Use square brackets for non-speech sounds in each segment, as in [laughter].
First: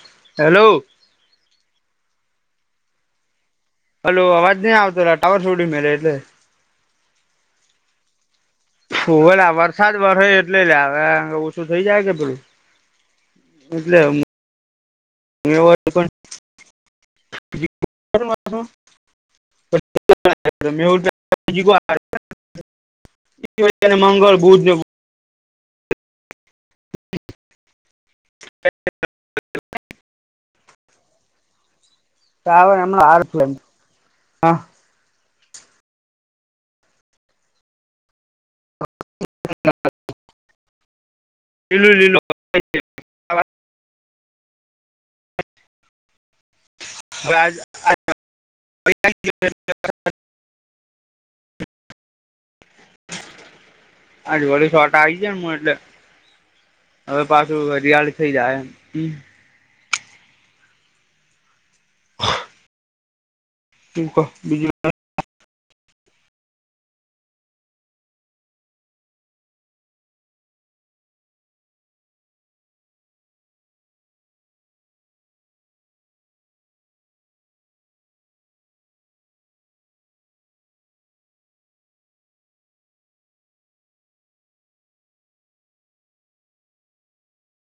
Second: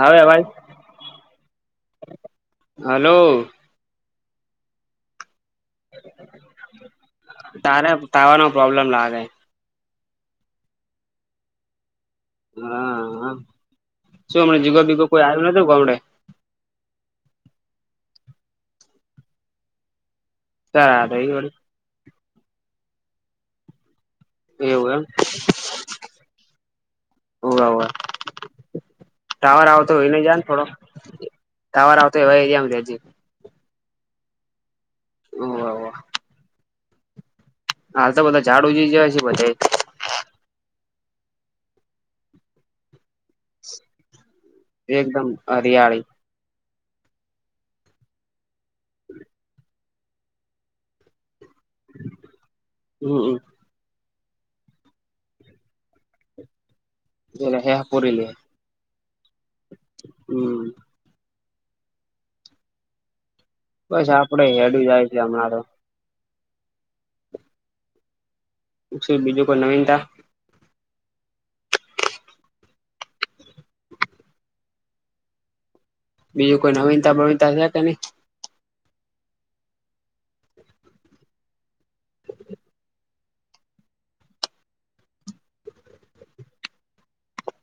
આવે અવાજ hello hello. Hello અવાજ નહી આવતો ટવર સોડી્યું મેલે એટલે તારા તવા નો પ્રોબલેમાગ શું હેલા વરસાદ વરસ એટલે લે આવે ઓછું થઈ જાય કે પેલું હા એટલે શું હમણા જીગો બીગો કોઈ આવ્યું નતું ગમડે [unintelligible] તાર [inaudible] એવું [inaudible] એવું એમ ઓ ટાવર આવતો હોય નને જ થોડો ટાવર આવતો હોય એવા એરિયામાં રેજે. [inaudible] હા [inaudible] હાલ તો બધા ઝાડું જ જ છે. બધે [inaudible] એકદમ હરિયાળી [inaudible] હમ્મ, હમ્મ આજધી શોર્ટ આવી જાય ને હું એટલે અવે એટલે પાછું હેહ હરિયાળ પૂરી લે થઈ જાય હે. હમ. [unintelligible] શું બસ કો આપડે બીજું હેડું જાય છે અમણાં તો. બીજું કોઈ નવીનતા. બીજું કોઈ નવીનતા બવીનતા છે કે નઈ?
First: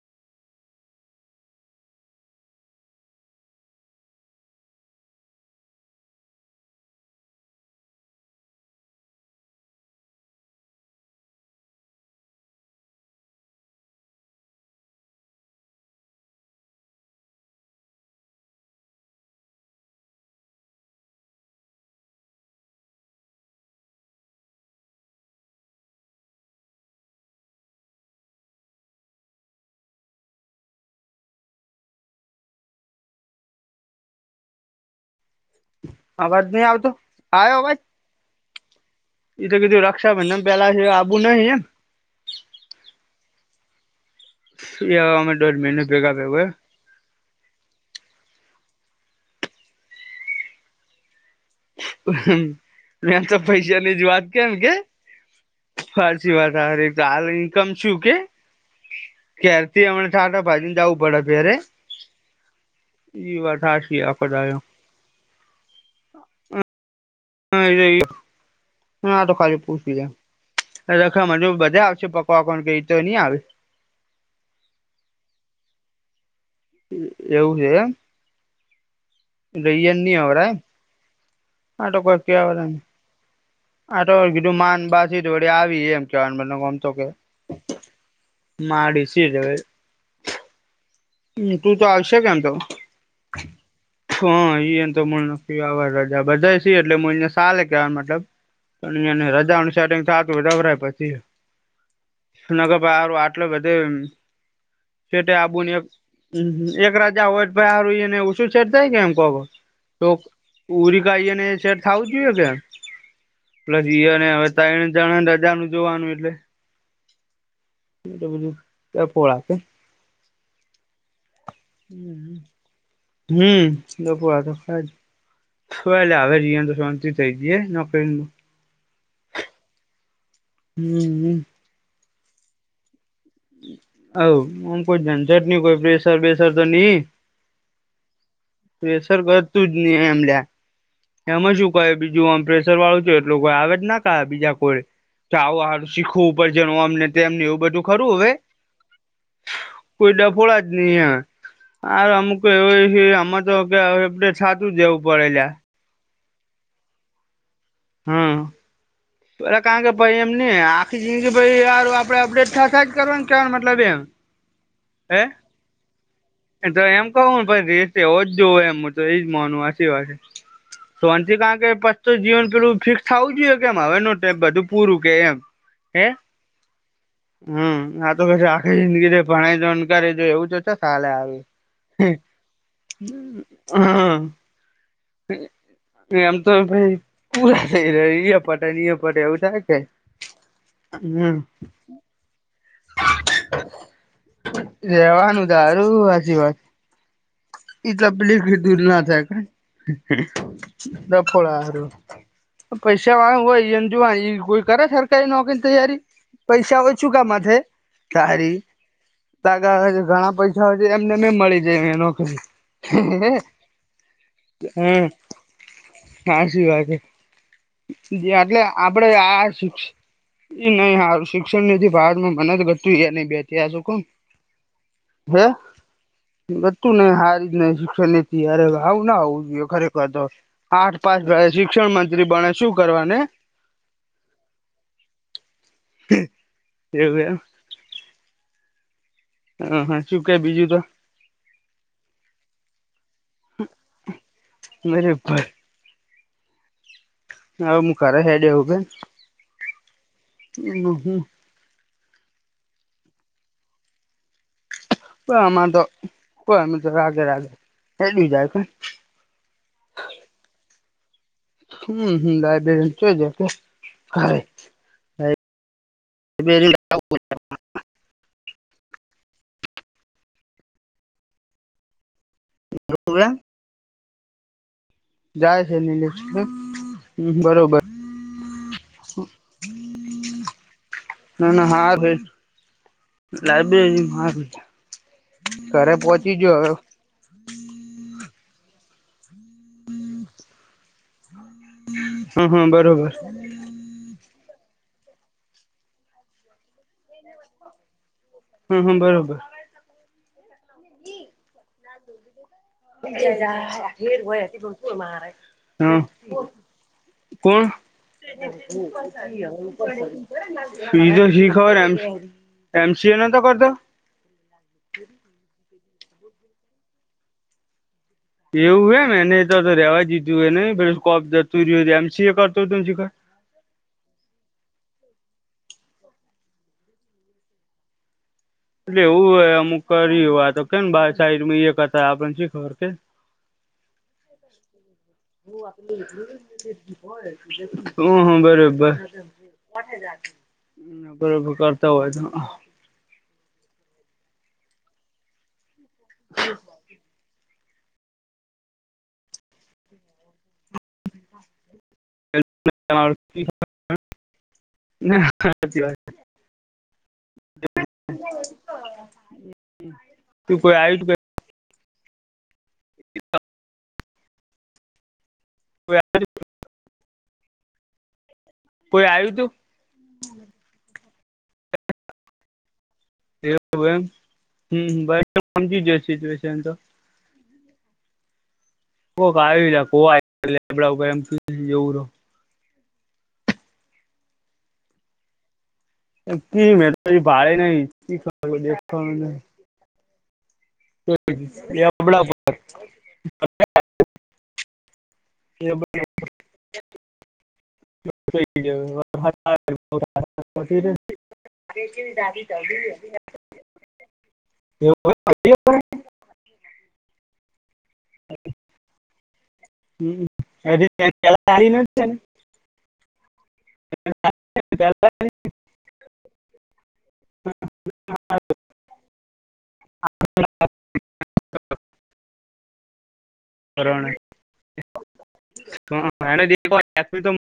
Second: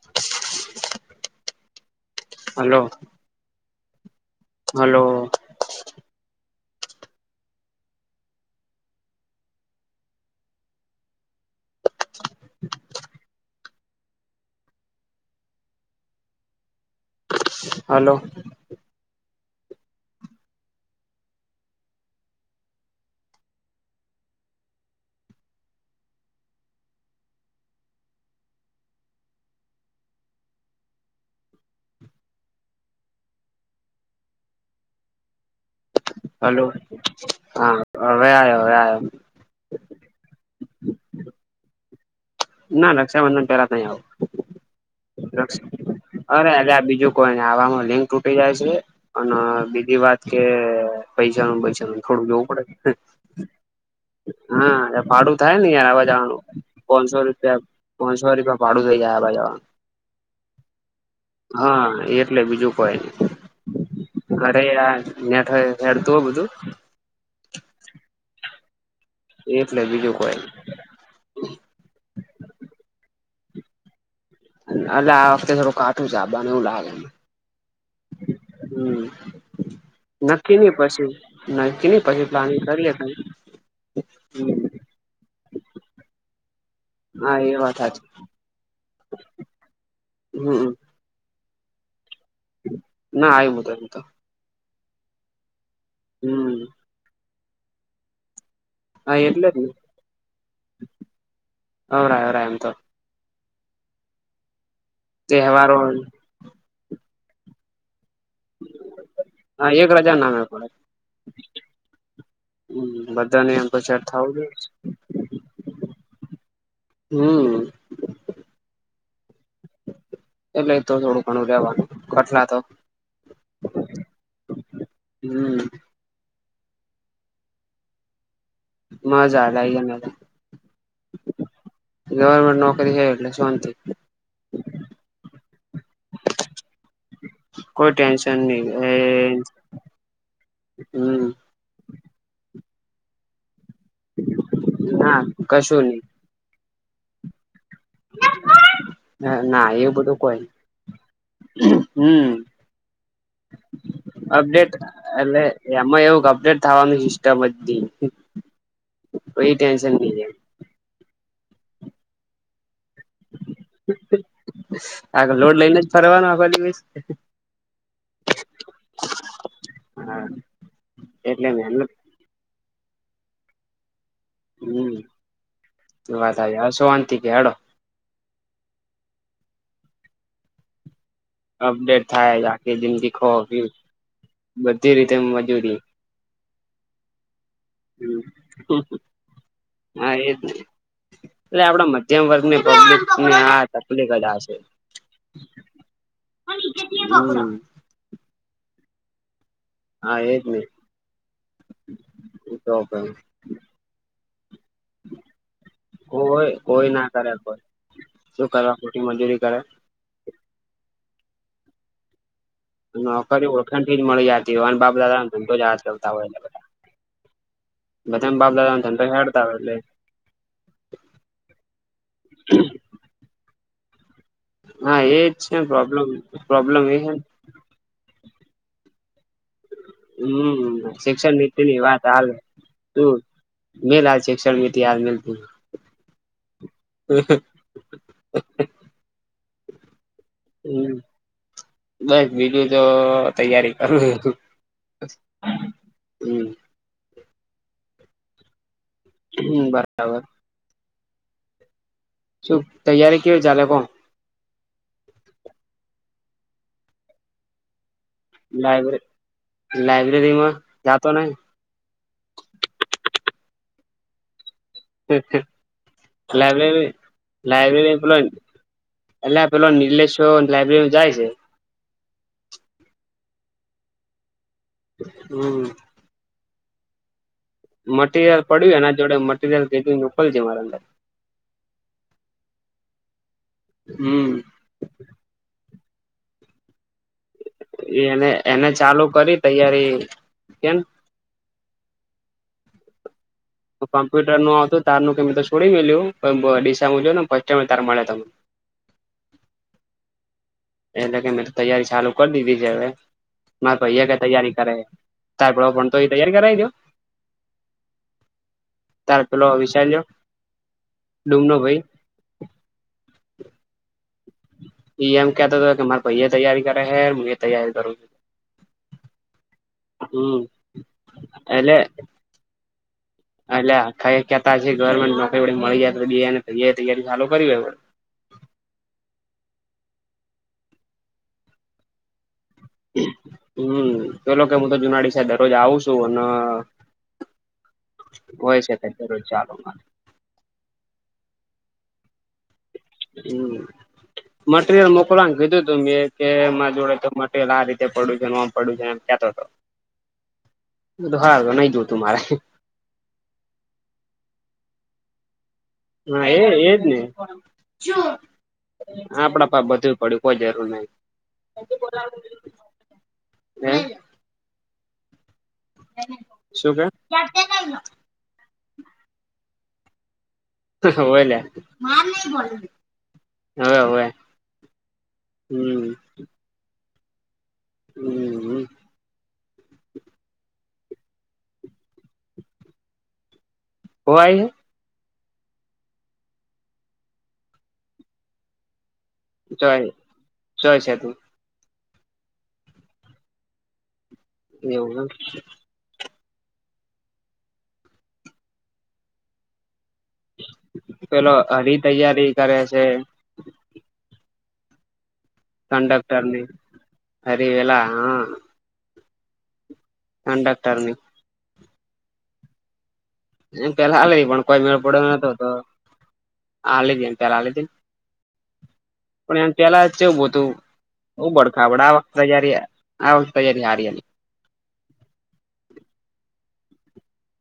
[inaudible] હલો! હલો! હાલો! અવાજ નહી હાલો આવતો આવ્યો હા અવાજ અવે આવ્યો અવે આવ્યો. તો કીધું રક્ષાબંધન પહેલા આપવું નહીં. ના રક્ષાબંધન પેલા નઈ આવું. એ અમે દોઢ મહિને ભેગા ભેગો અરે આ બીજું કોઈને આવામાં લિંગ તૂટી જાય છે. અને બીજી વાત કે પૈસાનું બચાવ થોડું જોવું પડે. મેં તો પૈસાની જ વાત કેમ કે હા ભાડું થાય ને યાર આવા ફારસી જવાનું. વાત હારી તો પોનસો હાલ રૂપિયા ઇન્કમ શું કે પાનસો રૂપિયા ભાડું થઈ જાય આવા જવાનું. ક્યારથી હમણા ટાટા ભાજીને જવું પડે ત્યારે હા એટલે બીજું કોઈ નઈ અરે [unintelligible] નેટ હેડતું હોય બધું [unintelligible] એટલે બીજું કોઈ રાખવામાં જો બધે આવશે પપ્પા પણ કેય તો ની આવે. અલે આ વખતે થોડું કાટું છે મને એવું લાગ એવું છે હે હમ એમ ગઈએન ની અવરાય. નક્કી નઈ પછી નક્કી પહી પ્લાનિંગ કરીએ પહી આતો કીધું માન બાથી દોડી આવી એમ કેવા મતલબ ઑમ તો કે હા એ વાત હાચી માડી સી જ હવે હમમ. મુઠું તો આવશે કે એમ તો ના આવ્યું તો એમ તો હા ઈએન તો મ રેઆવાર રજા હમ બધા સી એટલે મું અહીંયા સાલે કેવા મતલબ અન હા ઈયોન એટલે જ ને રજાઓનું સેટિંગ થાતું હોય તો અવરાય પછી અવરાય અવરાય એમ તો નક પાહળ વાત એટલે બધે છેટે આબુ ને તહેવારો એક હમમ એક રજા હોય તો પહી હાહરુંને ઇયેને ઓછું છેેટ થાય કે એમ કહુ હુ. હા એક તો રજા નામે પડે ઉરી કાઈ અને શેર થાવું જોઈએ કે? હમ બધાને એમ તો પ્લસ સેટ ઈયને થવું અવે જોઈએ તણ જણને રજાનું જોવાનું એટલે. હમ. એમ તો બધું તે ફળ આપે. એટલે એ થોડું ઘણું લેવાનું કઠલા તો. હમ બપોરા તો થાયન. હમ તો એલે હવે જીઆન તો શાંતિ થઈ જઈએ નોકરીનું. [unintelligible] હમ ગવર્મેન્ટ નોકરી હે એટલે. શાંતિ હઉ કોઈ ઝજટની કોઈ પ્રેશર બેસર તો નહીં. કોઈ ટેન્શન નહી એ પ્રેશર હતુ જ નહીં એમ લ્યા હમ એમાં શું. તોએ બીજું આમ પ્રેશર વાળું છે એટલું કોઈ આવે જ ના કા બીજા કોઈ ના ત આવું કશું હાહરું નહી શીખવું પડશે આમને તેમને એવું બધું ખરું અવે. ના એવું કોઈ બધું ડફોળા જ નહીંઆ. આ હમ અમુક એવું એ હે અમતો કે હવે અપડેટ થાતું જ રેવું પડે લ્યા. એમાં એવું ક અપડેટ થવાનું સિસ્ટમ જ ધી હમ. પેલા કારણ કે ભાઈ નહી એમ ને આખી જિંદગી ભાઈ યાર આપડે અપડેટ થા થા જ કરવાનું કેવાન મતલબ એમ. હે આતો લોડ લઈને જ ફરવાનો આપ તો એમ કહુંન પહી રેટ એવો જ જોવ એમ મું તો એજ માનું હાચી વાત હે. હા ફોનથી એટલે કારણ કે મહેનત પસ્ત તો જીવન પેલું ફિક્સ થવું જોઈએ કેમ હવેનું તે બધું હમ પૂરું કે એમ હે વાત આવી હવે શાંતિ કે હેડો હમ નાર તો પછ આખી જિંદગી જે ભણેય જોન કરેય જો એવું તો ચો સાલે આવ અપડેટ થાય આખી જિંદગી ખો પીઓ બધી રીતે મજૂરી. એમ તો ભઈ પૂરા થઈ રહ્યા ઇયે પત ઈય પત એવું થાય કે. હા એજ ને હમ. એટલે આપડા મધ્યમ વર્ગની પબ્લિકની આ તકલીફ જ આ શે. રેવાનું તારું હાચી વાત. હમ. ઈ તપલીખે દૂર ના થાય હા એજ ને ડફોડા હાહરું. તો પૈસા વાળાન હોય ઈયોન જોવા એ કોઈ કર સરકારી નોકરીન તૈયારી. કોઈ પૈસા કોઈ ના ઓછુ કરે કમાંથે કોઈ શું તાહરી કરવા ખોટી મજૂરી કરે કાક હવ ઘણા પૈસ હવે તો એમને મે મળી જાય નોકરી. નોકરી ઓળખાણથી જ મળી જતી હોયન બાપ હમ દાદાન ધંધો જ હાથ કરતા હોય એટલે બધા. સાચી વાત બધા બાપ એટલે દાદાન ધંધા આપડે હેડતા હો આ એટલે. શિક્ષ એ નહી હાર શિક્ષણ નીથી બારમાં મન જ ઘટતું નહી બે આ શું કમ. હા એજ છેને પ્રોબ્લેમ પ્રોબ્લેમ એ હેન. ને શિક્ષણ લેતી હારે આવું ના આવું હમ શિક્ષણ નીતિ ની શિક્ષણ વાત હાલ મંત્રી બને શું તું. કરવાને મિલાલ શિક્ષણ મિતથી [unintelligible] એવું એમ હ હા શું ક બીજું તો હમ બસ બીજું તો તૈયારી કરું હૂ મેરે ભાઈ હમ્મ હા મુું કરા હે ડી હ કે હમ્મ બરાબર બહુ શું તૈયારી કેવી ચાલે કો કોઈ અમા તો કોઈ અ તો રાગે રાગે હેડ્યું જાય કે લયબ્રે લયબ્રેરીમાં જતો નહી હમ્મ હમ્મ લાયબ્રેરી ચઈ જાય કે [unintelligible] લાયબ્રેરી લાઈબ્રેરી લાયબ્રેરી પેલો એલા પેલો નિનીલેશ લાયબ્રેરી જાય છે જાય હમ છે નિલેશ બરોબર મટરિયલ પડ્યું એના જોડે મટીરિયલ કેધ મોકલ છે મારા અંદર ના ના હાર હે લાઈબ્રેરી હ હમ ઘરે પહોંચી ગયો હવે એ એને એને ચાલુ કરી તૈયારી કેમ હા હા બરોબર કમ્પ્યુટર નુ આતું તાર ન કે તો છોડી મે લ્યું જો ને ફ ટાઈ તાર મળે તને હમ હમ્મ બરોબર એટલે કે મેં તો તૈયારી ચાલુ કરી દીધી છે હવે મારા ભૈયા કે તૈયારી કરે તાર પેલો ભણતો એ તૈયારી કરાવી દો [unintelligible] કોણ તાર પેલો વિશાલ જો સી તો શી ડૂમનો ખબર ભાઈ એમ એમસી એ ન તો કરી તો એ એમ કેતો હતો કે મારે ભાઈ એ તૈયારી કરે છે હું એ તૈયારી કરું છું એવું હોમ એને એ તો તો રવા જીધું હમ હોય ને પ એટલે કોપુર્યું હોય એમ સી કરતો શીખ એટલે આખા કતા ગવર્મેન્ટ નોકરી વી મળી જાય તો ગ ને તૈયારી ચાલુ કરીવી હોય એટલે એવું હોય અમુક કર્યું આ તો કેમ બાર સાઈડમાં એ કથા આપણને શી ખબર કે હમ્મ તો લોકો કે મુું તો જુનાડી સાહેબ દરરોજ હૂ આવું છું અને હોય હાંભળું બો છે દરરોજ ચાલુ બરોબર કરતા હોય તો હમ્મ મટીરિયલ મોકલવાનું કીધું તું મેં કે મારા જોડે તો મટેલિયલ આ રીતે પડું છે હ આમ પડું છે એમ કેતો હતો તો હા નહી જોતું મારે હા એ એજ ને આપણા પા બધું પડ્યું કોઈ જરૂર નહી [unintelligible] શું કે કોઈ આવ્યું તું હોય ને માર નહીં ભણું એ એમ હ સમજી જ હમ સુચવેશન તો હમ્મ કોક આવી કો લીમડા ઉપર એમ [unintelligible] રહો [unintelligible] [unintelligible] જોય જોય છે તું એ આપણા ઉપર [inaudible] એવું એમ [inaudible] [unintelligible] પેલો હરી તૈયારી કરે છે એવું [inaudible] કંડક્ટરની અરે એલા હા હમ કંડક્ટર ની [unintelligible] પેલાને છે ને એમ પેલા હાલીધી પણ કોઈ મેળ પડ્યો નતો તો હા આલીધી એમ પેલા આલીધી પણ એ પેલા કેવું ચેવું હતું બુ બડખાબડ આ વખતે જય્યારે આ વખતે યારે હારીલી [unintelligible]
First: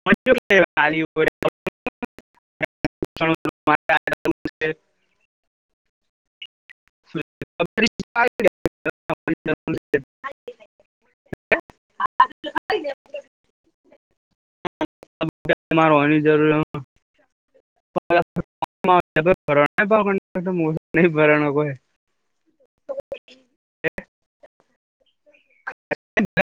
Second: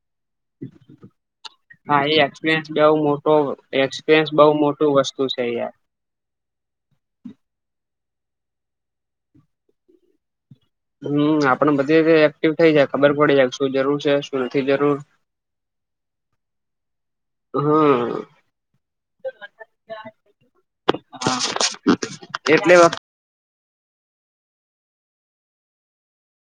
એ ખાલી [unintelligible] હા એ એક્સપિરિયસ બહુ મોટો એક્સપિરિયન્સ બહુ મોટું વસ્તુ છે યાર [inaudible] હમ આપડે બધી એક્ટિવ થઇ જાય ખબર પડી જાય શું જરૂર છે શું નથી જરૂર તમાર હોવાની જરૂર હમ ભર નહી ભર કો [unintelligible] એટલે વા [inaudible]